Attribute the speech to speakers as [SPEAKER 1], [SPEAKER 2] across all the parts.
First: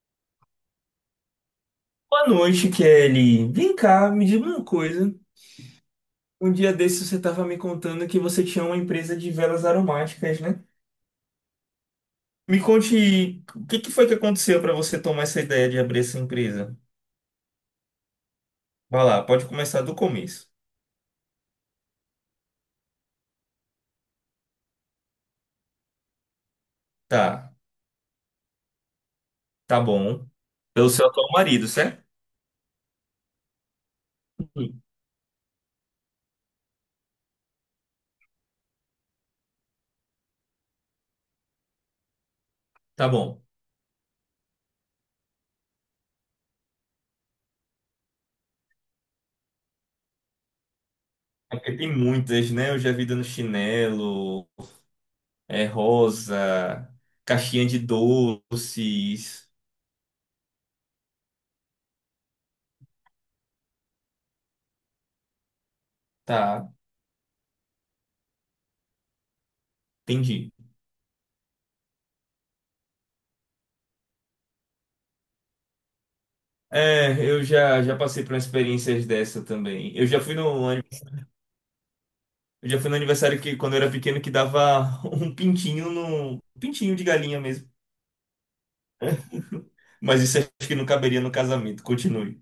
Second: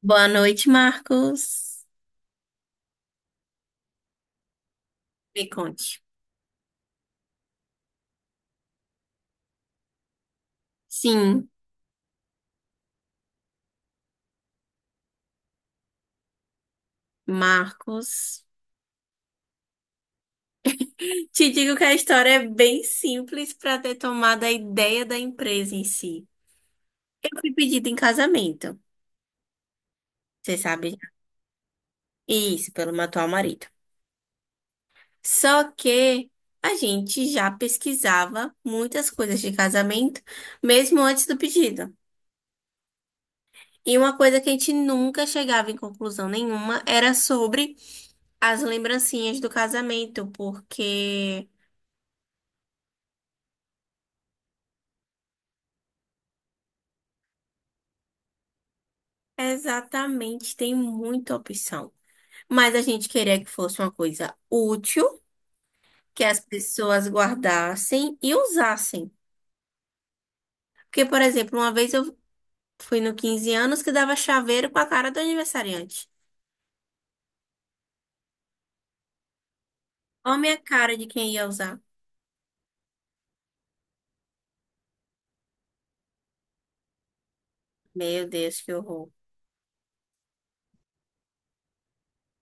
[SPEAKER 1] Boa noite, Marcos.
[SPEAKER 2] Boa noite, Kelly. Vem cá, me diga uma coisa.
[SPEAKER 1] Me conte.
[SPEAKER 2] Um dia desses você estava me contando que você tinha uma empresa de velas aromáticas, né?
[SPEAKER 1] Sim,
[SPEAKER 2] Me conte o que que foi que aconteceu para você tomar essa ideia de abrir essa empresa.
[SPEAKER 1] Marcos.
[SPEAKER 2] Vai lá, pode começar do começo.
[SPEAKER 1] Te digo que a história é bem simples para ter tomado a ideia da empresa em si. Eu fui
[SPEAKER 2] Tá,
[SPEAKER 1] pedida em casamento,
[SPEAKER 2] tá bom.
[SPEAKER 1] você
[SPEAKER 2] Pelo
[SPEAKER 1] sabe?
[SPEAKER 2] seu
[SPEAKER 1] Né?
[SPEAKER 2] atual marido, certo?
[SPEAKER 1] Isso, pelo meu atual marido.
[SPEAKER 2] Sim.
[SPEAKER 1] Só que a gente já pesquisava muitas coisas de casamento, mesmo antes do pedido.
[SPEAKER 2] Tá bom.
[SPEAKER 1] E uma coisa que a gente nunca chegava em conclusão nenhuma era sobre as lembrancinhas do casamento, porque.
[SPEAKER 2] É porque tem muitas, né? Eu já vi dando chinelo, é rosa, caixinha de doces.
[SPEAKER 1] Exatamente, tem muita opção. Mas a gente queria que fosse uma coisa útil, que as
[SPEAKER 2] Tá,
[SPEAKER 1] pessoas guardassem e usassem.
[SPEAKER 2] entendi.
[SPEAKER 1] Porque, por exemplo, uma vez eu fui no 15 anos que dava chaveiro com a cara do aniversariante.
[SPEAKER 2] É, eu já passei por experiências dessa também.
[SPEAKER 1] Olha a minha cara de quem ia usar.
[SPEAKER 2] Eu já fui no aniversário que, quando eu era pequeno, que dava um pintinho no, um pintinho de galinha mesmo.
[SPEAKER 1] Meu Deus, que horror.
[SPEAKER 2] Mas isso acho que não caberia no casamento. Continue.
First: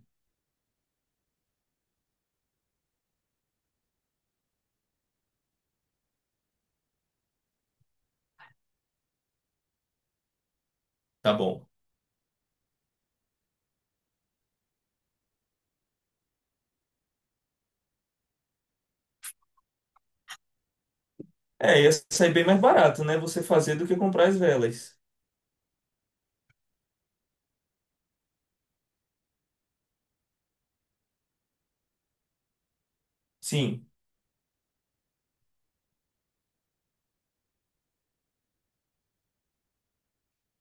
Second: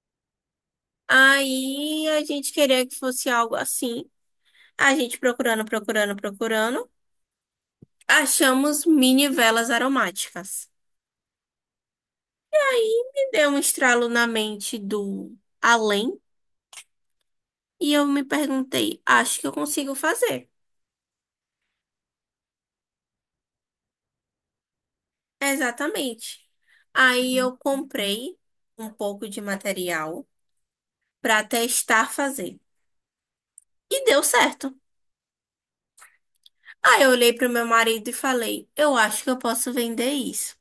[SPEAKER 1] Aí a gente queria que fosse algo assim. A gente procurando, procurando, procurando. Achamos mini velas aromáticas.
[SPEAKER 2] Tá bom.
[SPEAKER 1] Me deu um estralo na mente do além. E eu me perguntei, acho que eu consigo fazer.
[SPEAKER 2] É, ia sair bem mais barato, né? Você fazer do que comprar as velas.
[SPEAKER 1] Exatamente. Aí eu comprei um pouco de material para testar fazer.
[SPEAKER 2] Sim.
[SPEAKER 1] E deu certo. Aí eu olhei para o meu marido e falei, eu acho que eu posso vender isso.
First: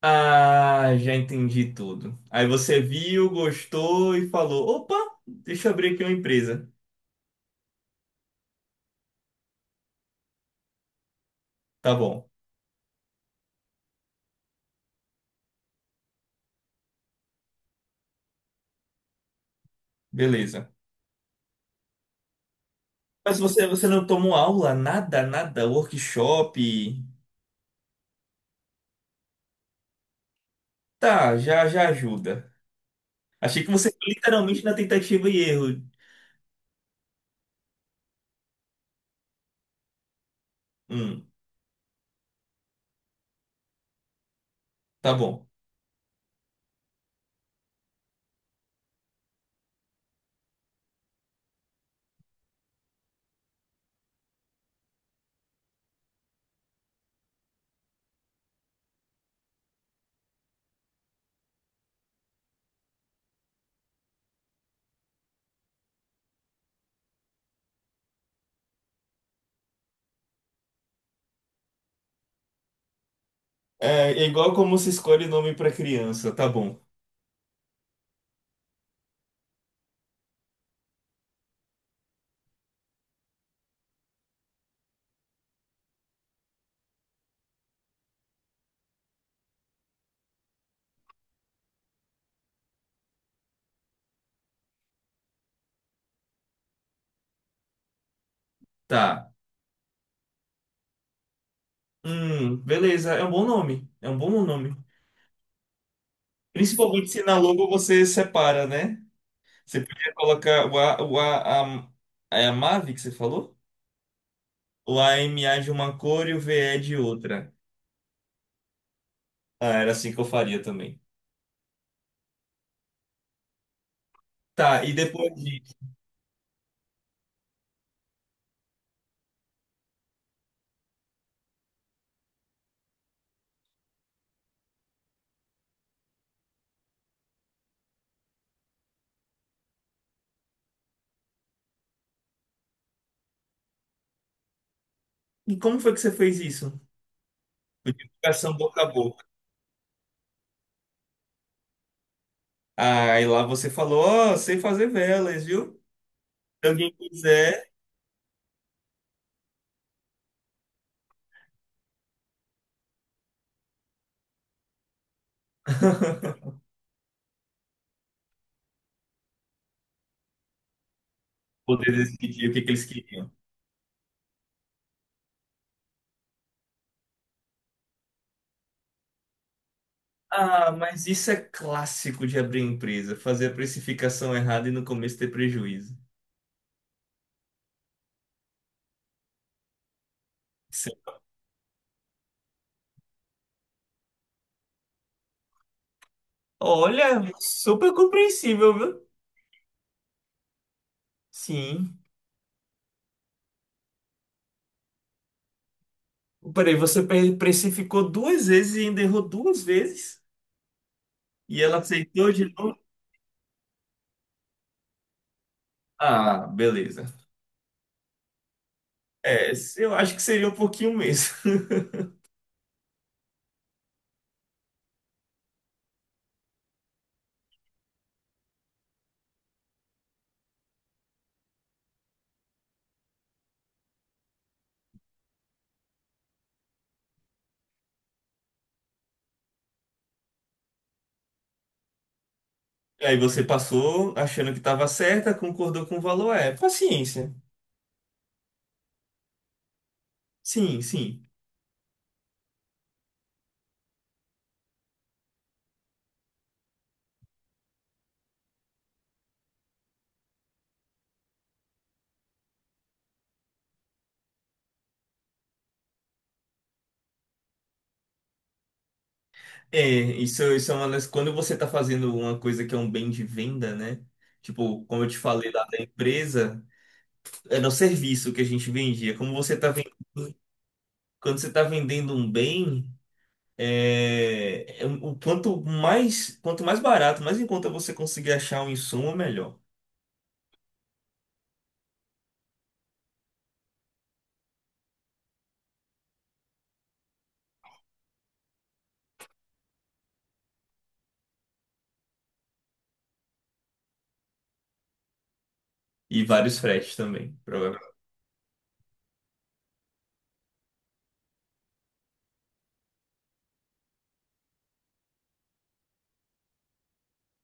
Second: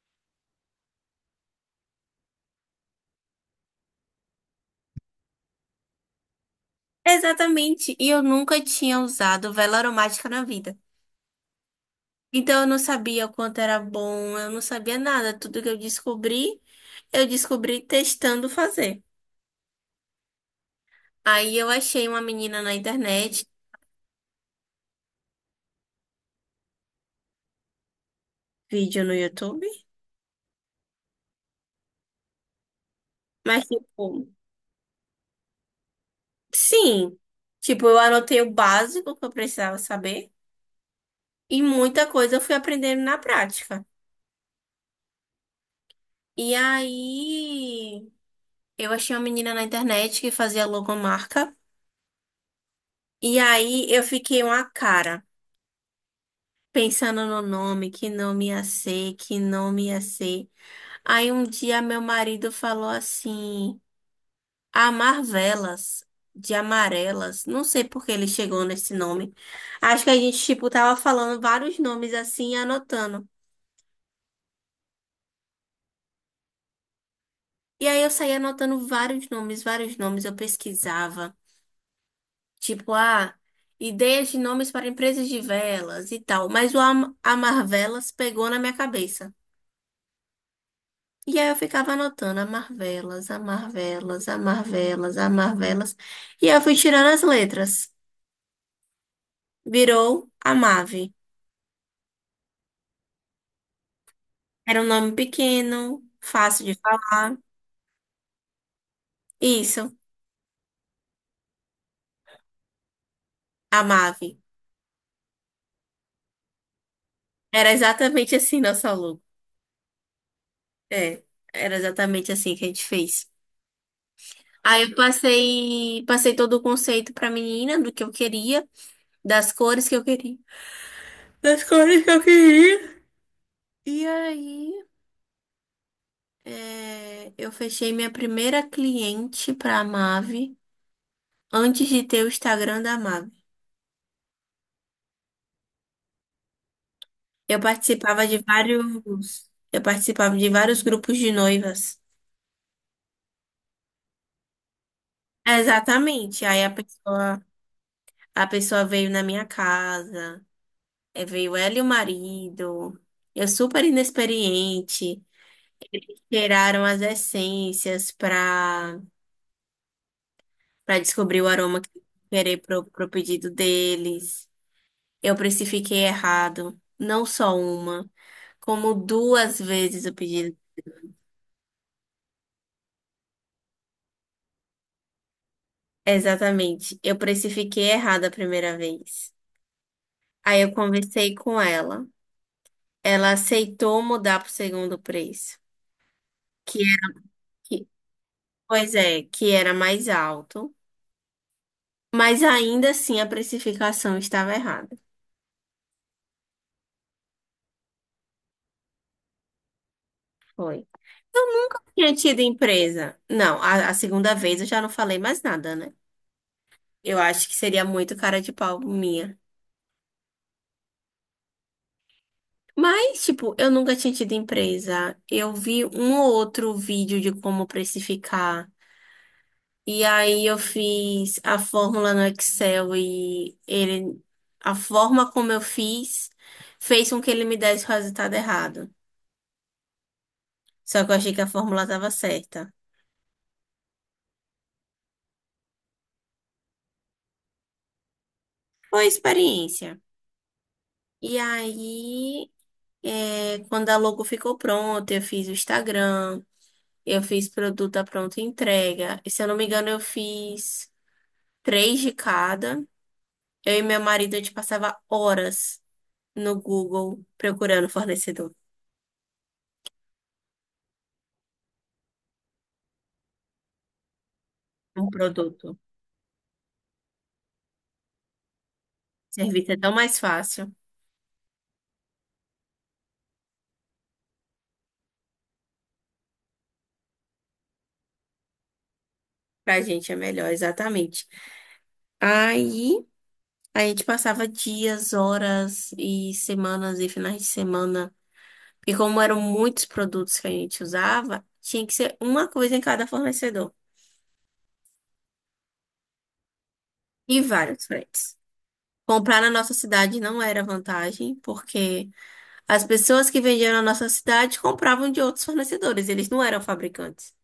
[SPEAKER 2] Ah, já entendi tudo. Aí você viu, gostou e falou: opa, deixa eu abrir aqui uma empresa.
[SPEAKER 1] Exatamente. E eu nunca tinha usado vela aromática na vida.
[SPEAKER 2] Tá bom,
[SPEAKER 1] Então eu não sabia o quanto era bom, eu não sabia nada. Tudo que eu descobri testando fazer.
[SPEAKER 2] beleza.
[SPEAKER 1] Aí eu achei uma menina na
[SPEAKER 2] Mas
[SPEAKER 1] internet,
[SPEAKER 2] você não tomou aula, nada, nada, workshop.
[SPEAKER 1] vídeo no YouTube.
[SPEAKER 2] Tá, já ajuda. Achei
[SPEAKER 1] Mas,
[SPEAKER 2] que você foi
[SPEAKER 1] tipo,
[SPEAKER 2] literalmente na tentativa e erro.
[SPEAKER 1] sim. Tipo, eu anotei o básico que eu precisava saber.
[SPEAKER 2] Hum,
[SPEAKER 1] E muita coisa eu fui aprendendo na prática.
[SPEAKER 2] tá bom.
[SPEAKER 1] E aí, eu achei uma menina na internet que fazia logomarca. E aí, eu fiquei uma cara, pensando no nome, que nome ia ser, que nome ia ser. Aí, um dia, meu marido falou assim. Amar velas de amarelas. Não sei por que ele chegou nesse nome. Acho que a gente, tipo, tava falando vários nomes assim e anotando.
[SPEAKER 2] É, é igual como se escolhe nome pra criança, tá bom.
[SPEAKER 1] E aí eu saía anotando vários nomes, vários nomes. Eu pesquisava. Tipo, ah, ideias de nomes para empresas de velas e tal. Mas o am amar velas pegou na minha cabeça. E aí eu ficava anotando amar velas, amar velas, amar velas, amar velas. E aí eu fui tirando as letras.
[SPEAKER 2] Tá.
[SPEAKER 1] Virou Amave.
[SPEAKER 2] Beleza, é um bom nome. É um bom nome.
[SPEAKER 1] Era um nome pequeno, fácil de
[SPEAKER 2] Principalmente se
[SPEAKER 1] falar.
[SPEAKER 2] na logo você separa, né? Você
[SPEAKER 1] Isso,
[SPEAKER 2] podia colocar o A, a, é a Mave que você falou?
[SPEAKER 1] a Mave.
[SPEAKER 2] O a m AMA de uma cor e o v VE de outra.
[SPEAKER 1] Era exatamente assim nosso logo.
[SPEAKER 2] Ah, era assim que eu faria também.
[SPEAKER 1] É, era exatamente assim que a gente fez. Aí
[SPEAKER 2] Tá, e
[SPEAKER 1] eu
[SPEAKER 2] depois disso.
[SPEAKER 1] passei, passei todo o conceito pra menina do que eu queria, das cores que eu queria. Das cores que eu queria. E aí, é, eu fechei minha primeira cliente pra Mave antes de ter o Instagram da Mave.
[SPEAKER 2] E como foi que você fez isso? Codificação boca a boca.
[SPEAKER 1] Eu participava de vários grupos de noivas.
[SPEAKER 2] Aí lá você falou, ó, sei fazer velas, viu?
[SPEAKER 1] Exatamente.
[SPEAKER 2] Se alguém quiser
[SPEAKER 1] A pessoa veio na minha casa, veio ela e o marido, eu super inexperiente, tiraram as essências para descobrir o aroma que
[SPEAKER 2] poder
[SPEAKER 1] eu
[SPEAKER 2] decidir o
[SPEAKER 1] querer
[SPEAKER 2] que que eles
[SPEAKER 1] pro
[SPEAKER 2] queriam.
[SPEAKER 1] pedido deles. Eu precifiquei errado, não só uma, como duas vezes o pedido.
[SPEAKER 2] Ah, mas isso é clássico de abrir empresa, fazer a precificação errada e no começo ter prejuízo.
[SPEAKER 1] Exatamente. Eu precifiquei errado a primeira vez. Aí eu
[SPEAKER 2] Sim.
[SPEAKER 1] conversei com ela. Ela aceitou mudar pro segundo preço. Que
[SPEAKER 2] Olha,
[SPEAKER 1] é
[SPEAKER 2] super compreensível,
[SPEAKER 1] Pois
[SPEAKER 2] viu?
[SPEAKER 1] é, que era mais alto,
[SPEAKER 2] Sim.
[SPEAKER 1] mas ainda assim a precificação estava errada.
[SPEAKER 2] Peraí, você precificou duas vezes e ainda errou duas vezes?
[SPEAKER 1] Foi. Eu
[SPEAKER 2] E ela
[SPEAKER 1] nunca tinha
[SPEAKER 2] aceitou
[SPEAKER 1] tido
[SPEAKER 2] de novo?
[SPEAKER 1] empresa. Não, a segunda vez eu já não falei mais nada, né?
[SPEAKER 2] Ah, beleza.
[SPEAKER 1] Eu acho que seria muito cara de pau minha.
[SPEAKER 2] É, eu acho que seria um pouquinho mesmo.
[SPEAKER 1] Mas, tipo, eu nunca tinha tido empresa. Eu vi um ou outro vídeo de como precificar. E aí eu fiz a fórmula no Excel e ele, a forma como eu fiz fez com que ele me desse o resultado errado. Só que eu achei que a fórmula estava certa.
[SPEAKER 2] Aí você passou achando que estava certa, concordou com o valor, é paciência.
[SPEAKER 1] Foi a experiência.
[SPEAKER 2] Sim, sim.
[SPEAKER 1] E aí, é, quando a logo ficou pronta, eu fiz o Instagram, eu fiz produto à pronta entrega. E se eu não me engano, eu fiz três de cada. Eu e meu marido, a gente passava horas no Google procurando fornecedor,
[SPEAKER 2] É, isso é uma das. Quando você está fazendo uma coisa que é um bem de venda, né? Tipo, como
[SPEAKER 1] um
[SPEAKER 2] eu te falei lá
[SPEAKER 1] produto.
[SPEAKER 2] da empresa, era o serviço que a gente vendia. Como você está
[SPEAKER 1] Serviço é tão mais
[SPEAKER 2] vendendo,
[SPEAKER 1] fácil.
[SPEAKER 2] quando você está vendendo um bem, o quanto mais barato, mais em conta você conseguir achar um insumo, melhor.
[SPEAKER 1] Pra gente é melhor, exatamente. Aí, a gente passava dias, horas e semanas e finais de semana. E como eram muitos produtos que a gente usava, tinha que ser uma coisa em cada fornecedor
[SPEAKER 2] E vários fretes também,
[SPEAKER 1] e vários
[SPEAKER 2] provavelmente.
[SPEAKER 1] fretes. Comprar na nossa cidade não era vantagem, porque as pessoas que vendiam na nossa cidade compravam de outros fornecedores, eles não eram fabricantes.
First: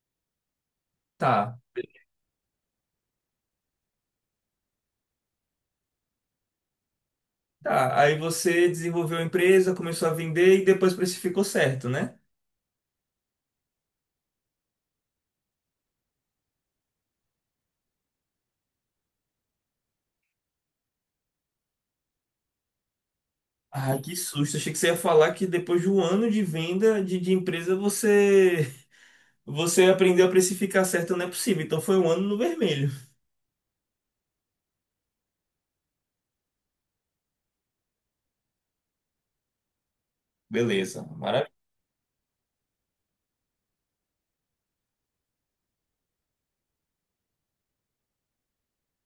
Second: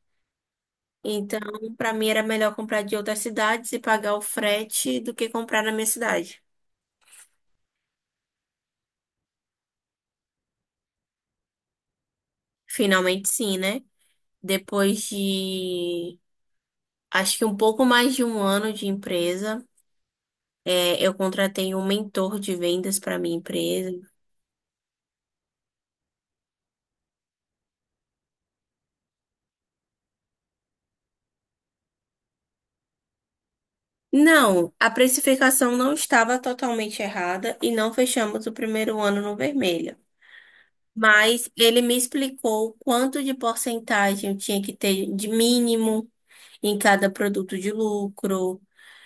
[SPEAKER 1] Então,
[SPEAKER 2] Tá.
[SPEAKER 1] para mim era melhor comprar de outras cidades e pagar o frete do que comprar na minha cidade.
[SPEAKER 2] Tá, aí você desenvolveu a empresa, começou a vender e depois precificou certo, né?
[SPEAKER 1] Finalmente, sim, né? Depois de acho que um pouco mais de um ano de empresa, é, eu contratei um mentor de vendas para minha empresa.
[SPEAKER 2] Ah, que susto! Achei que você ia falar que depois de um ano de de empresa você aprendeu a precificar certo, não é possível. Então foi um ano no vermelho.
[SPEAKER 1] Não, a precificação não estava totalmente errada e não fechamos o primeiro ano no vermelho.
[SPEAKER 2] Beleza,
[SPEAKER 1] Mas
[SPEAKER 2] maravilha.
[SPEAKER 1] ele me explicou quanto de porcentagem eu tinha que ter de mínimo em cada produto de lucro.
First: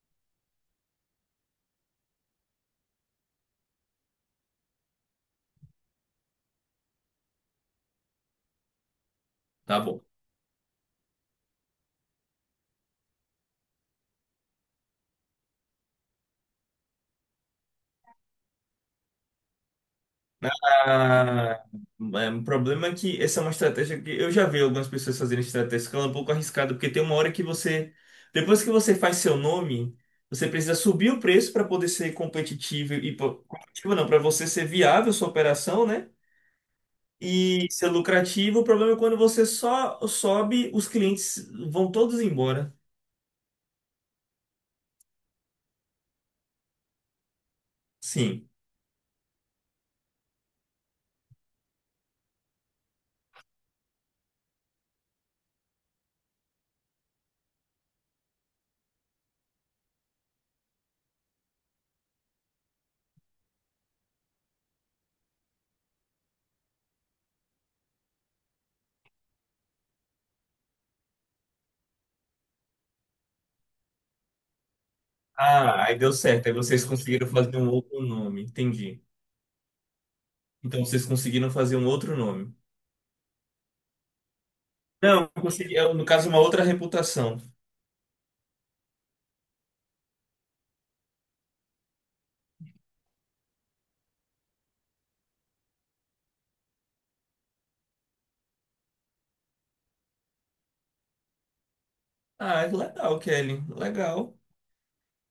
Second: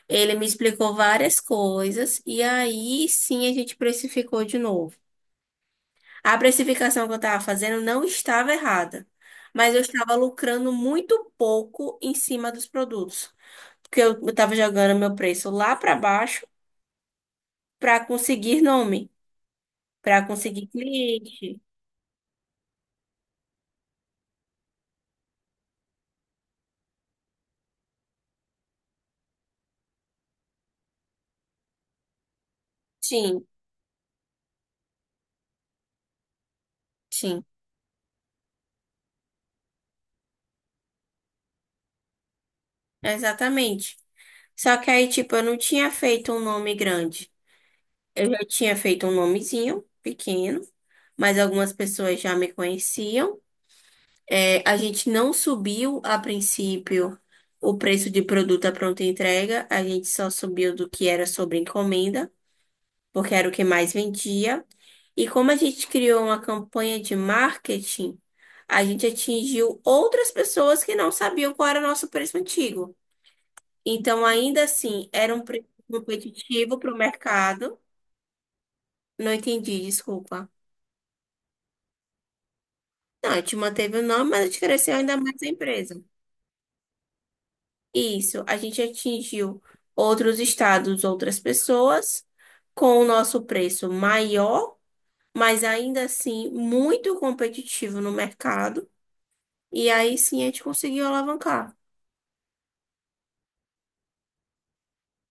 [SPEAKER 1] Ele me explicou várias coisas e aí sim a gente precificou de novo. A precificação que eu estava fazendo não estava errada, mas
[SPEAKER 2] Tá
[SPEAKER 1] eu
[SPEAKER 2] bom.
[SPEAKER 1] estava lucrando muito pouco em cima dos produtos, porque eu estava jogando meu preço lá para baixo para conseguir nome, para conseguir cliente.
[SPEAKER 2] Ah, é um problema é que essa é uma estratégia que eu já vi algumas pessoas fazerem estratégia que ela é um pouco arriscada, porque tem uma hora que você, depois que você faz seu nome, você precisa subir o preço para poder ser competitivo e pô,
[SPEAKER 1] Sim,
[SPEAKER 2] competitivo não, para você ser viável sua operação, né?
[SPEAKER 1] sim,
[SPEAKER 2] E ser lucrativo. O problema é quando você só sobe, os clientes vão todos embora.
[SPEAKER 1] exatamente. Só que aí, tipo, eu não tinha feito um nome grande. Eu já
[SPEAKER 2] Sim.
[SPEAKER 1] tinha feito um nomezinho pequeno, mas algumas pessoas já me conheciam. É, a gente não subiu a princípio o preço de produto à pronta entrega, a gente só subiu do que era sobre encomenda. Porque era o que mais vendia. E como a gente criou uma campanha de marketing, a gente atingiu outras pessoas que não sabiam qual era o nosso preço antigo. Então, ainda assim, era um preço
[SPEAKER 2] Ah, aí deu certo. Aí
[SPEAKER 1] competitivo
[SPEAKER 2] vocês
[SPEAKER 1] para o
[SPEAKER 2] conseguiram fazer um
[SPEAKER 1] mercado.
[SPEAKER 2] outro nome, entendi.
[SPEAKER 1] Não entendi, desculpa.
[SPEAKER 2] Então vocês conseguiram fazer um outro nome.
[SPEAKER 1] Não, a gente manteve o nome, mas a gente cresceu ainda
[SPEAKER 2] Eu
[SPEAKER 1] mais a
[SPEAKER 2] consegui, eu,
[SPEAKER 1] empresa.
[SPEAKER 2] no caso, uma outra reputação.
[SPEAKER 1] Isso, a gente atingiu outros estados, outras pessoas, com o nosso preço maior, mas ainda assim muito competitivo no mercado. E aí sim a gente conseguiu alavancar.
[SPEAKER 2] Ah, é legal, Kelly, legal.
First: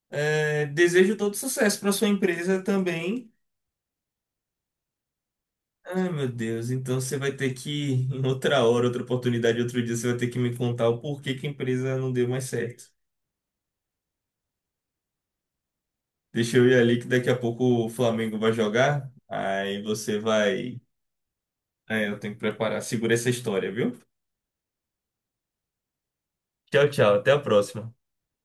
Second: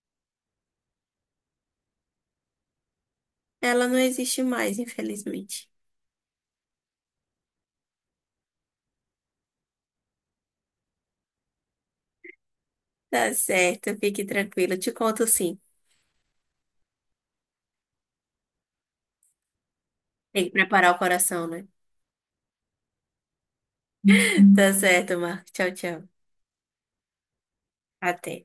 [SPEAKER 2] É, desejo todo sucesso para sua empresa também.
[SPEAKER 1] Ela não existe mais, infelizmente.
[SPEAKER 2] Ai, meu Deus, então você vai ter que, em outra hora, outra oportunidade, outro dia, você vai ter que me contar o porquê que a empresa não deu mais certo.
[SPEAKER 1] Tá certo, fique tranquila. Te conto sim.
[SPEAKER 2] Deixa eu ir ali que daqui a pouco o Flamengo vai jogar. Aí você
[SPEAKER 1] Tem que
[SPEAKER 2] vai.
[SPEAKER 1] preparar o coração, né?
[SPEAKER 2] É, eu tenho que preparar. Segura essa história, viu?
[SPEAKER 1] Tá certo, Marco. Tchau, tchau.
[SPEAKER 2] Tchau, tchau. Até a próxima.
[SPEAKER 1] Até.